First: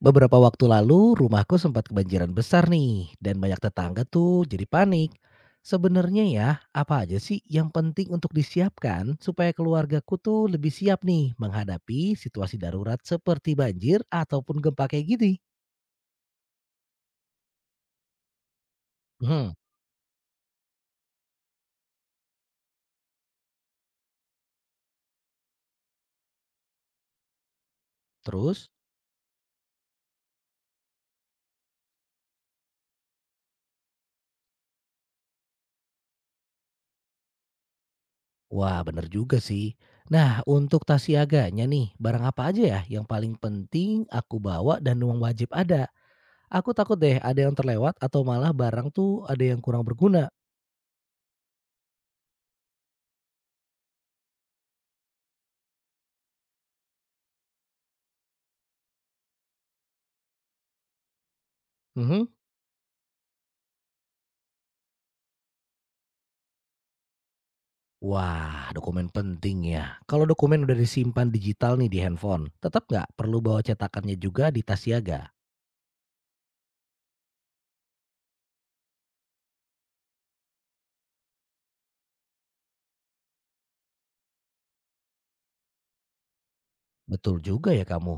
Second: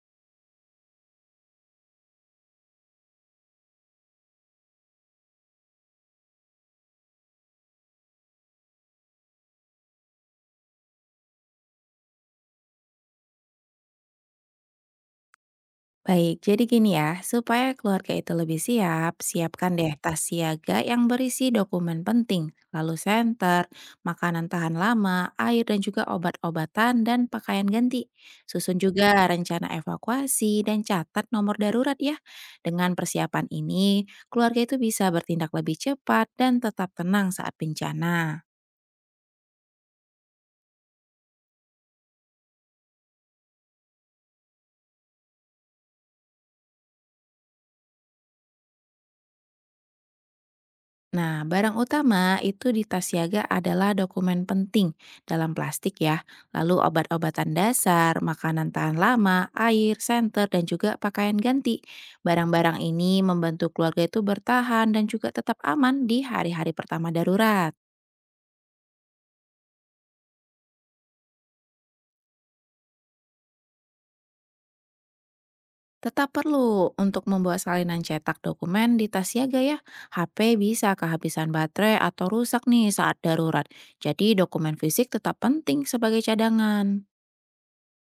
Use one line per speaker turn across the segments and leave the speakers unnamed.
Beberapa waktu lalu rumahku sempat kebanjiran besar nih dan banyak tetangga tuh jadi panik. Sebenarnya ya, apa aja sih yang penting untuk disiapkan supaya keluargaku tuh lebih siap nih menghadapi situasi darurat seperti banjir ataupun gempa kayak gini?
Baik, jadi gini ya, supaya keluarga itu lebih siap,
Hmm,
siapkan deh tas siaga yang berisi dokumen penting, lalu senter, makanan tahan lama, air dan juga obat-obatan dan pakaian ganti.
terus?
Susun juga rencana evakuasi dan catat nomor darurat ya. Dengan persiapan ini, keluarga itu bisa bertindak lebih cepat dan tetap tenang saat bencana.
Wah, bener juga sih. Nah, untuk tas siaganya nih, barang apa aja ya yang paling penting aku bawa dan uang wajib ada? Aku takut deh ada yang terlewat atau malah barang tuh ada yang kurang berguna.
Nah, barang utama itu di tas siaga adalah dokumen penting dalam plastik ya. Lalu obat-obatan dasar, makanan tahan lama, air, senter, dan juga pakaian ganti.
Mhm.
Barang-barang ini membantu keluarga itu bertahan dan juga tetap aman di hari-hari pertama darurat.
Wah, dokumen penting ya. Kalau dokumen udah disimpan digital nih di handphone, tetap nggak perlu bawa cetakannya juga di tas siaga?
Tetap perlu untuk membawa salinan cetak dokumen di tas siaga ya. HP bisa kehabisan baterai atau rusak nih saat darurat. Jadi dokumen fisik tetap penting sebagai cadangan.
Betul juga ya kamu.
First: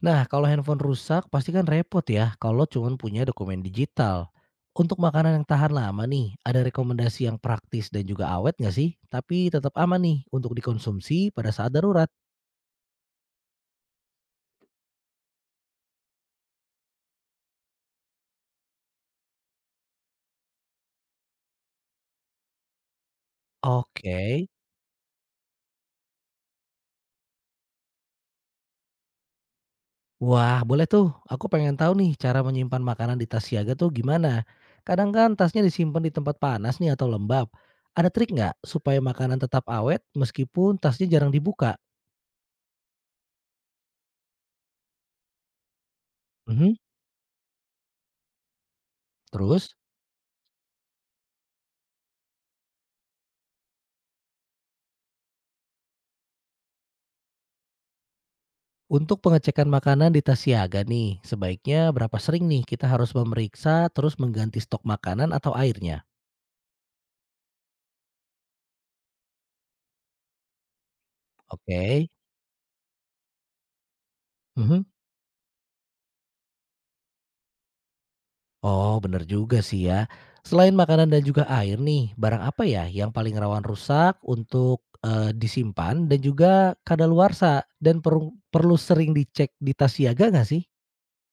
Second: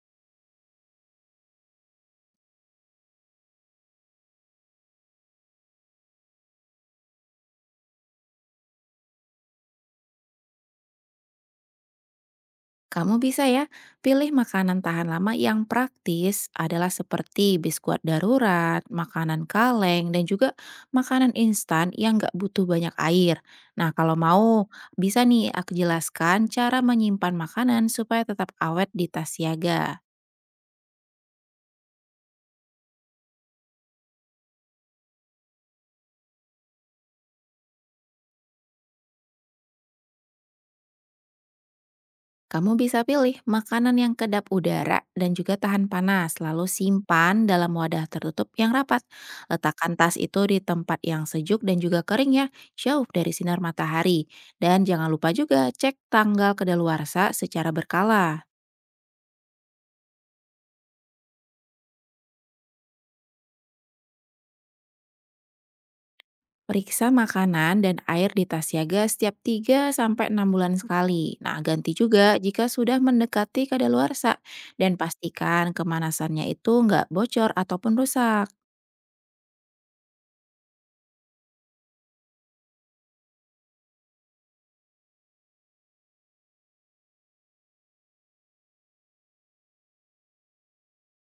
Nah, kalau handphone rusak pasti kan repot ya kalau cuman punya dokumen digital. Untuk makanan yang tahan lama nih, ada rekomendasi yang praktis dan juga awet nggak sih? Tapi tetap aman nih untuk dikonsumsi pada saat darurat.
Kamu bisa ya pilih makanan tahan lama yang praktis adalah seperti biskuit darurat, makanan kaleng, dan juga makanan instan yang nggak butuh banyak air. Nah
Oke.
kalau mau bisa nih aku jelaskan cara menyimpan makanan supaya tetap awet di tas siaga.
Wah, boleh tuh. Aku pengen tahu nih cara menyimpan makanan di tas siaga tuh gimana. Kadang kan tasnya disimpan di tempat panas nih atau lembab. Ada trik nggak supaya makanan tetap awet meskipun tasnya jarang dibuka?
Kamu bisa pilih makanan yang kedap udara dan juga tahan panas, lalu
Mhm.
simpan dalam wadah tertutup yang rapat.
Terus,
Letakkan tas itu di tempat yang sejuk dan juga kering ya, jauh dari sinar matahari. Dan jangan lupa juga cek tanggal kedaluarsa secara berkala.
untuk pengecekan makanan di tas siaga nih, sebaiknya berapa sering nih kita harus memeriksa terus mengganti stok makanan atau airnya?
Periksa makanan dan air di tas siaga setiap 3 sampai 6 bulan sekali. Nah, ganti
Oke.
juga jika sudah mendekati kedaluarsa.
Mhm.
Dan pastikan kemanasannya itu nggak bocor ataupun rusak.
Oh, bener juga sih ya. Selain makanan dan juga air nih, barang apa ya yang paling rawan rusak untuk disimpan dan juga kadaluarsa dan perlu perlu sering dicek di tas siaga nggak sih?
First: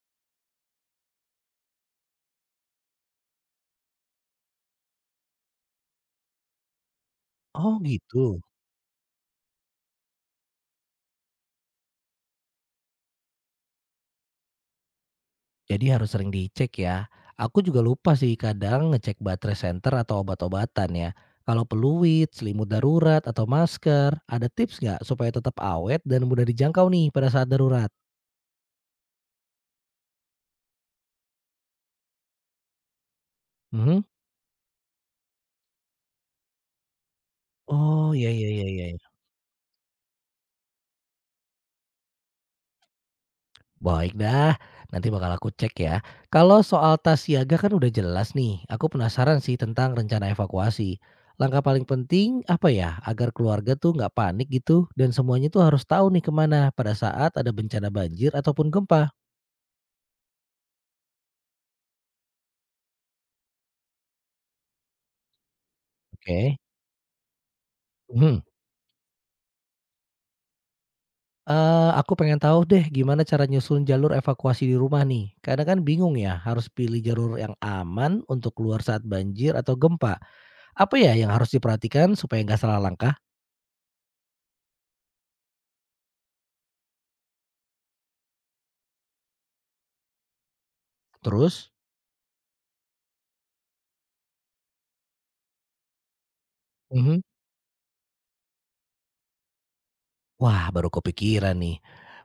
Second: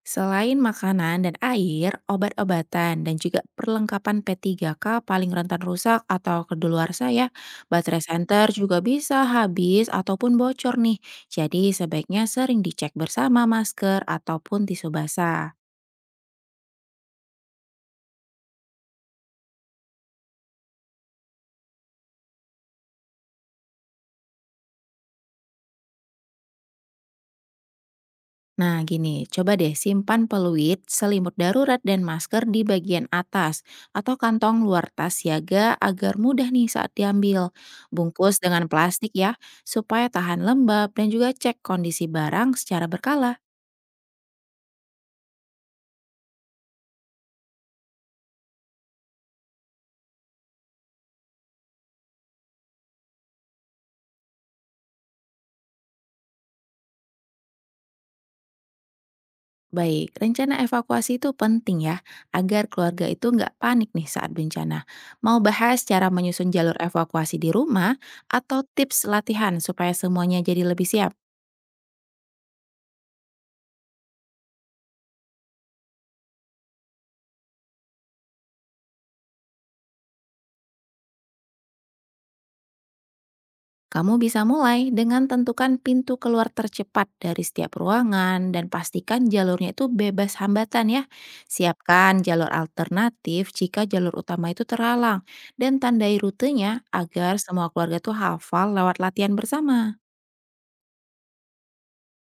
Selain makanan dan air, obat-obatan dan juga perlengkapan P3K paling rentan rusak atau kedaluarsa ya.
Oh
Baterai
gitu.
senter juga bisa habis ataupun bocor nih. Jadi sebaiknya sering dicek bersama masker ataupun tisu basah.
Jadi harus sering dicek ya. Aku juga lupa sih kadang ngecek baterai center atau obat-obatan ya. Kalau peluit, selimut darurat, atau masker, ada tips nggak supaya tetap awet dan mudah dijangkau nih pada saat darurat?
Nah, gini, coba deh simpan peluit, selimut darurat, dan masker di bagian atas
Mhm.
atau kantong luar tas siaga agar mudah nih saat diambil.
Oh, iya
Bungkus
iya
dengan
iya iya.
plastik ya, supaya tahan lembab dan juga cek kondisi barang secara berkala.
Baik dah, nanti bakal aku cek ya. Kalau soal tas siaga kan udah jelas nih. Aku penasaran sih tentang rencana evakuasi. Langkah paling penting apa ya agar keluarga tuh nggak panik gitu dan semuanya tuh harus tahu nih kemana pada saat ada bencana banjir ataupun gempa.
Baik, rencana evakuasi itu penting ya, agar keluarga itu nggak panik nih saat bencana. Mau bahas cara menyusun
Oke.
jalur evakuasi di rumah
Hmm.
atau tips latihan supaya semuanya jadi lebih siap?
Aku pengen tahu deh gimana cara nyusun jalur evakuasi di rumah nih. Kadang kan bingung ya harus pilih jalur yang aman untuk keluar saat banjir atau gempa. Apa ya yang harus diperhatikan supaya nggak salah langkah?
Kamu bisa mulai dengan tentukan pintu keluar tercepat dari setiap ruangan dan pastikan jalurnya itu bebas hambatan ya.
Terus?
Siapkan jalur alternatif jika jalur utama itu terhalang dan tandai rutenya agar semua keluarga tuh hafal lewat latihan bersama.
Wah, baru kepikiran nih.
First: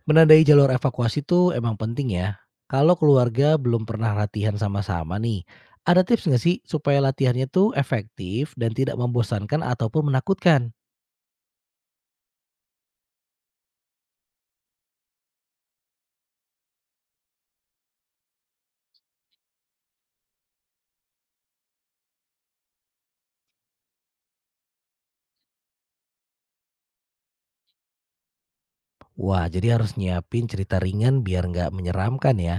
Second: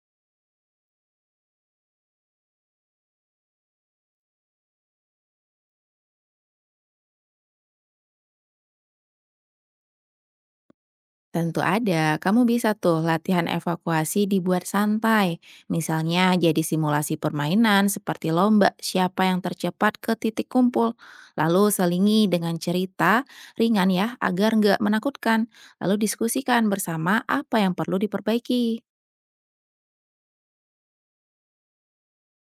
Menandai jalur evakuasi tuh emang penting ya. Kalau keluarga belum pernah latihan sama-sama nih, ada tips nggak sih supaya latihannya tuh efektif dan tidak membosankan ataupun menakutkan?
Tentu ada, kamu bisa tuh latihan evakuasi dibuat santai. Misalnya jadi simulasi permainan seperti lomba siapa yang tercepat ke titik kumpul. Lalu selingi dengan cerita ringan ya agar nggak menakutkan. Lalu diskusikan bersama apa yang perlu diperbaiki.
Wah, jadi harus nyiapin cerita ringan biar nggak menyeramkan ya.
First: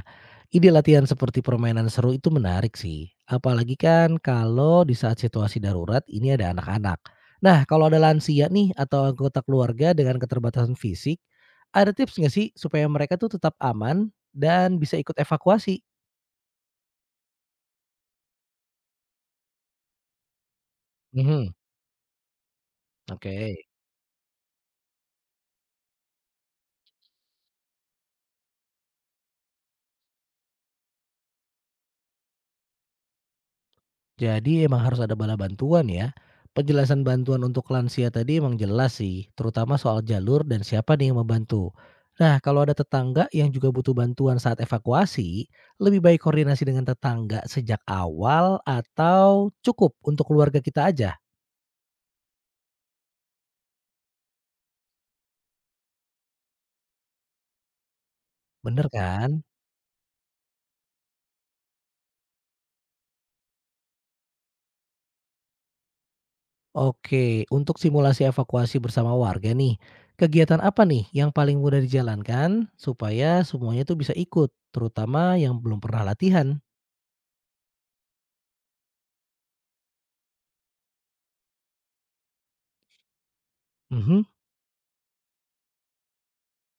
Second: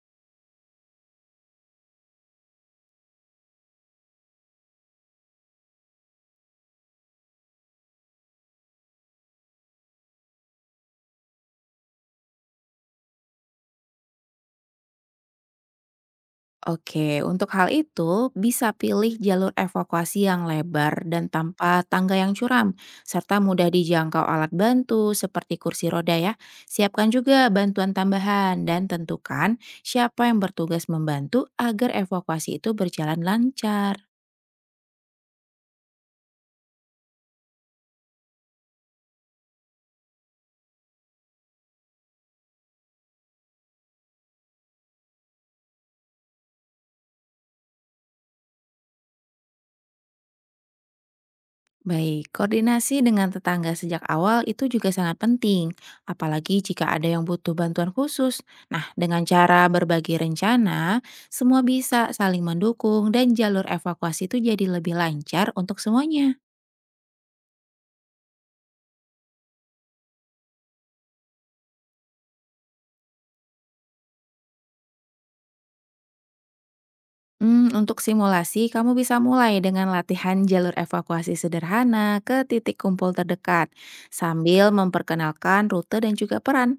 Ide latihan seperti permainan seru itu menarik sih. Apalagi kan kalau di saat situasi darurat ini ada anak-anak. Nah, kalau ada lansia nih atau anggota keluarga dengan keterbatasan fisik, ada tips nggak sih supaya mereka tuh tetap aman dan bisa ikut evakuasi?
Oke, untuk hal itu bisa pilih jalur evakuasi yang lebar dan
Mhm.
tanpa tangga yang curam,
Oke.
serta mudah dijangkau alat bantu seperti kursi roda ya. Siapkan juga bantuan tambahan dan tentukan siapa yang bertugas membantu agar evakuasi itu berjalan lancar.
Jadi emang harus ada bala bantuan ya. Penjelasan bantuan untuk lansia tadi emang jelas sih, terutama soal jalur dan siapa nih yang membantu. Nah, kalau ada tetangga yang juga butuh bantuan saat evakuasi, lebih baik koordinasi dengan tetangga sejak awal atau cukup untuk keluarga kita aja.
Baik, koordinasi dengan tetangga sejak awal itu juga sangat penting, apalagi jika ada yang butuh bantuan khusus. Nah,
Bener
dengan
kan?
cara berbagi rencana, semua bisa saling mendukung dan jalur evakuasi itu jadi lebih lancar untuk semuanya.
Oke, untuk simulasi evakuasi bersama warga nih, kegiatan apa nih yang paling mudah dijalankan supaya semuanya tuh bisa ikut, terutama yang belum pernah latihan?
Untuk simulasi, kamu bisa mulai dengan latihan jalur evakuasi sederhana ke titik kumpul terdekat,
Mhm.
sambil memperkenalkan rute dan juga peran.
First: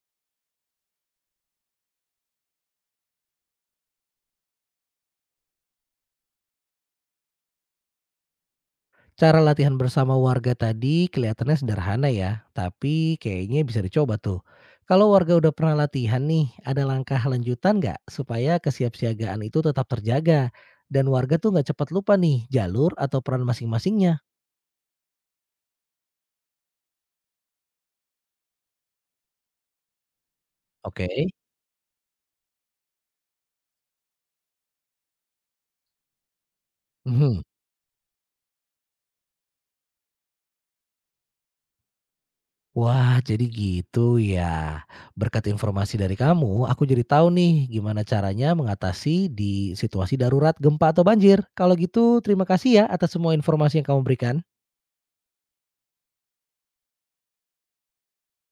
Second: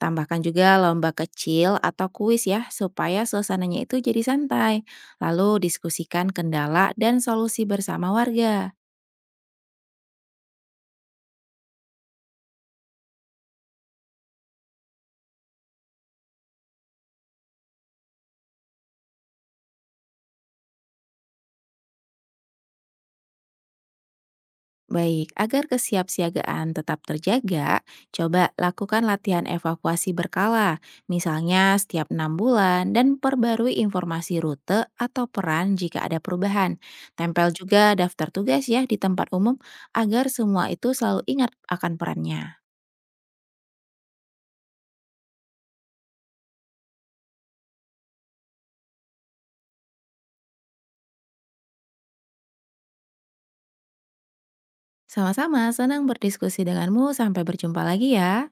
Tambahkan juga lomba kecil atau kuis ya, supaya suasananya itu jadi santai. Lalu diskusikan kendala dan solusi bersama warga.
Cara latihan bersama warga tadi kelihatannya sederhana ya, tapi kayaknya bisa dicoba tuh. Kalau warga udah pernah latihan nih, ada langkah lanjutan nggak supaya kesiapsiagaan itu tetap terjaga dan warga tuh nggak cepat lupa nih jalur atau peran masing-masingnya?
Baik, agar kesiapsiagaan tetap terjaga, coba lakukan latihan evakuasi berkala,
Oke.
misalnya setiap 6 bulan, dan perbarui informasi rute atau peran jika ada perubahan.
Mhm.
Tempel juga daftar tugas ya di tempat umum agar semua itu selalu ingat akan perannya.
Wah, jadi gitu ya. Berkat informasi dari kamu, aku jadi tahu nih gimana caranya mengatasi di situasi darurat gempa atau banjir. Kalau gitu, terima kasih ya atas semua informasi yang kamu berikan.
Sama-sama, senang berdiskusi denganmu. Sampai berjumpa lagi ya.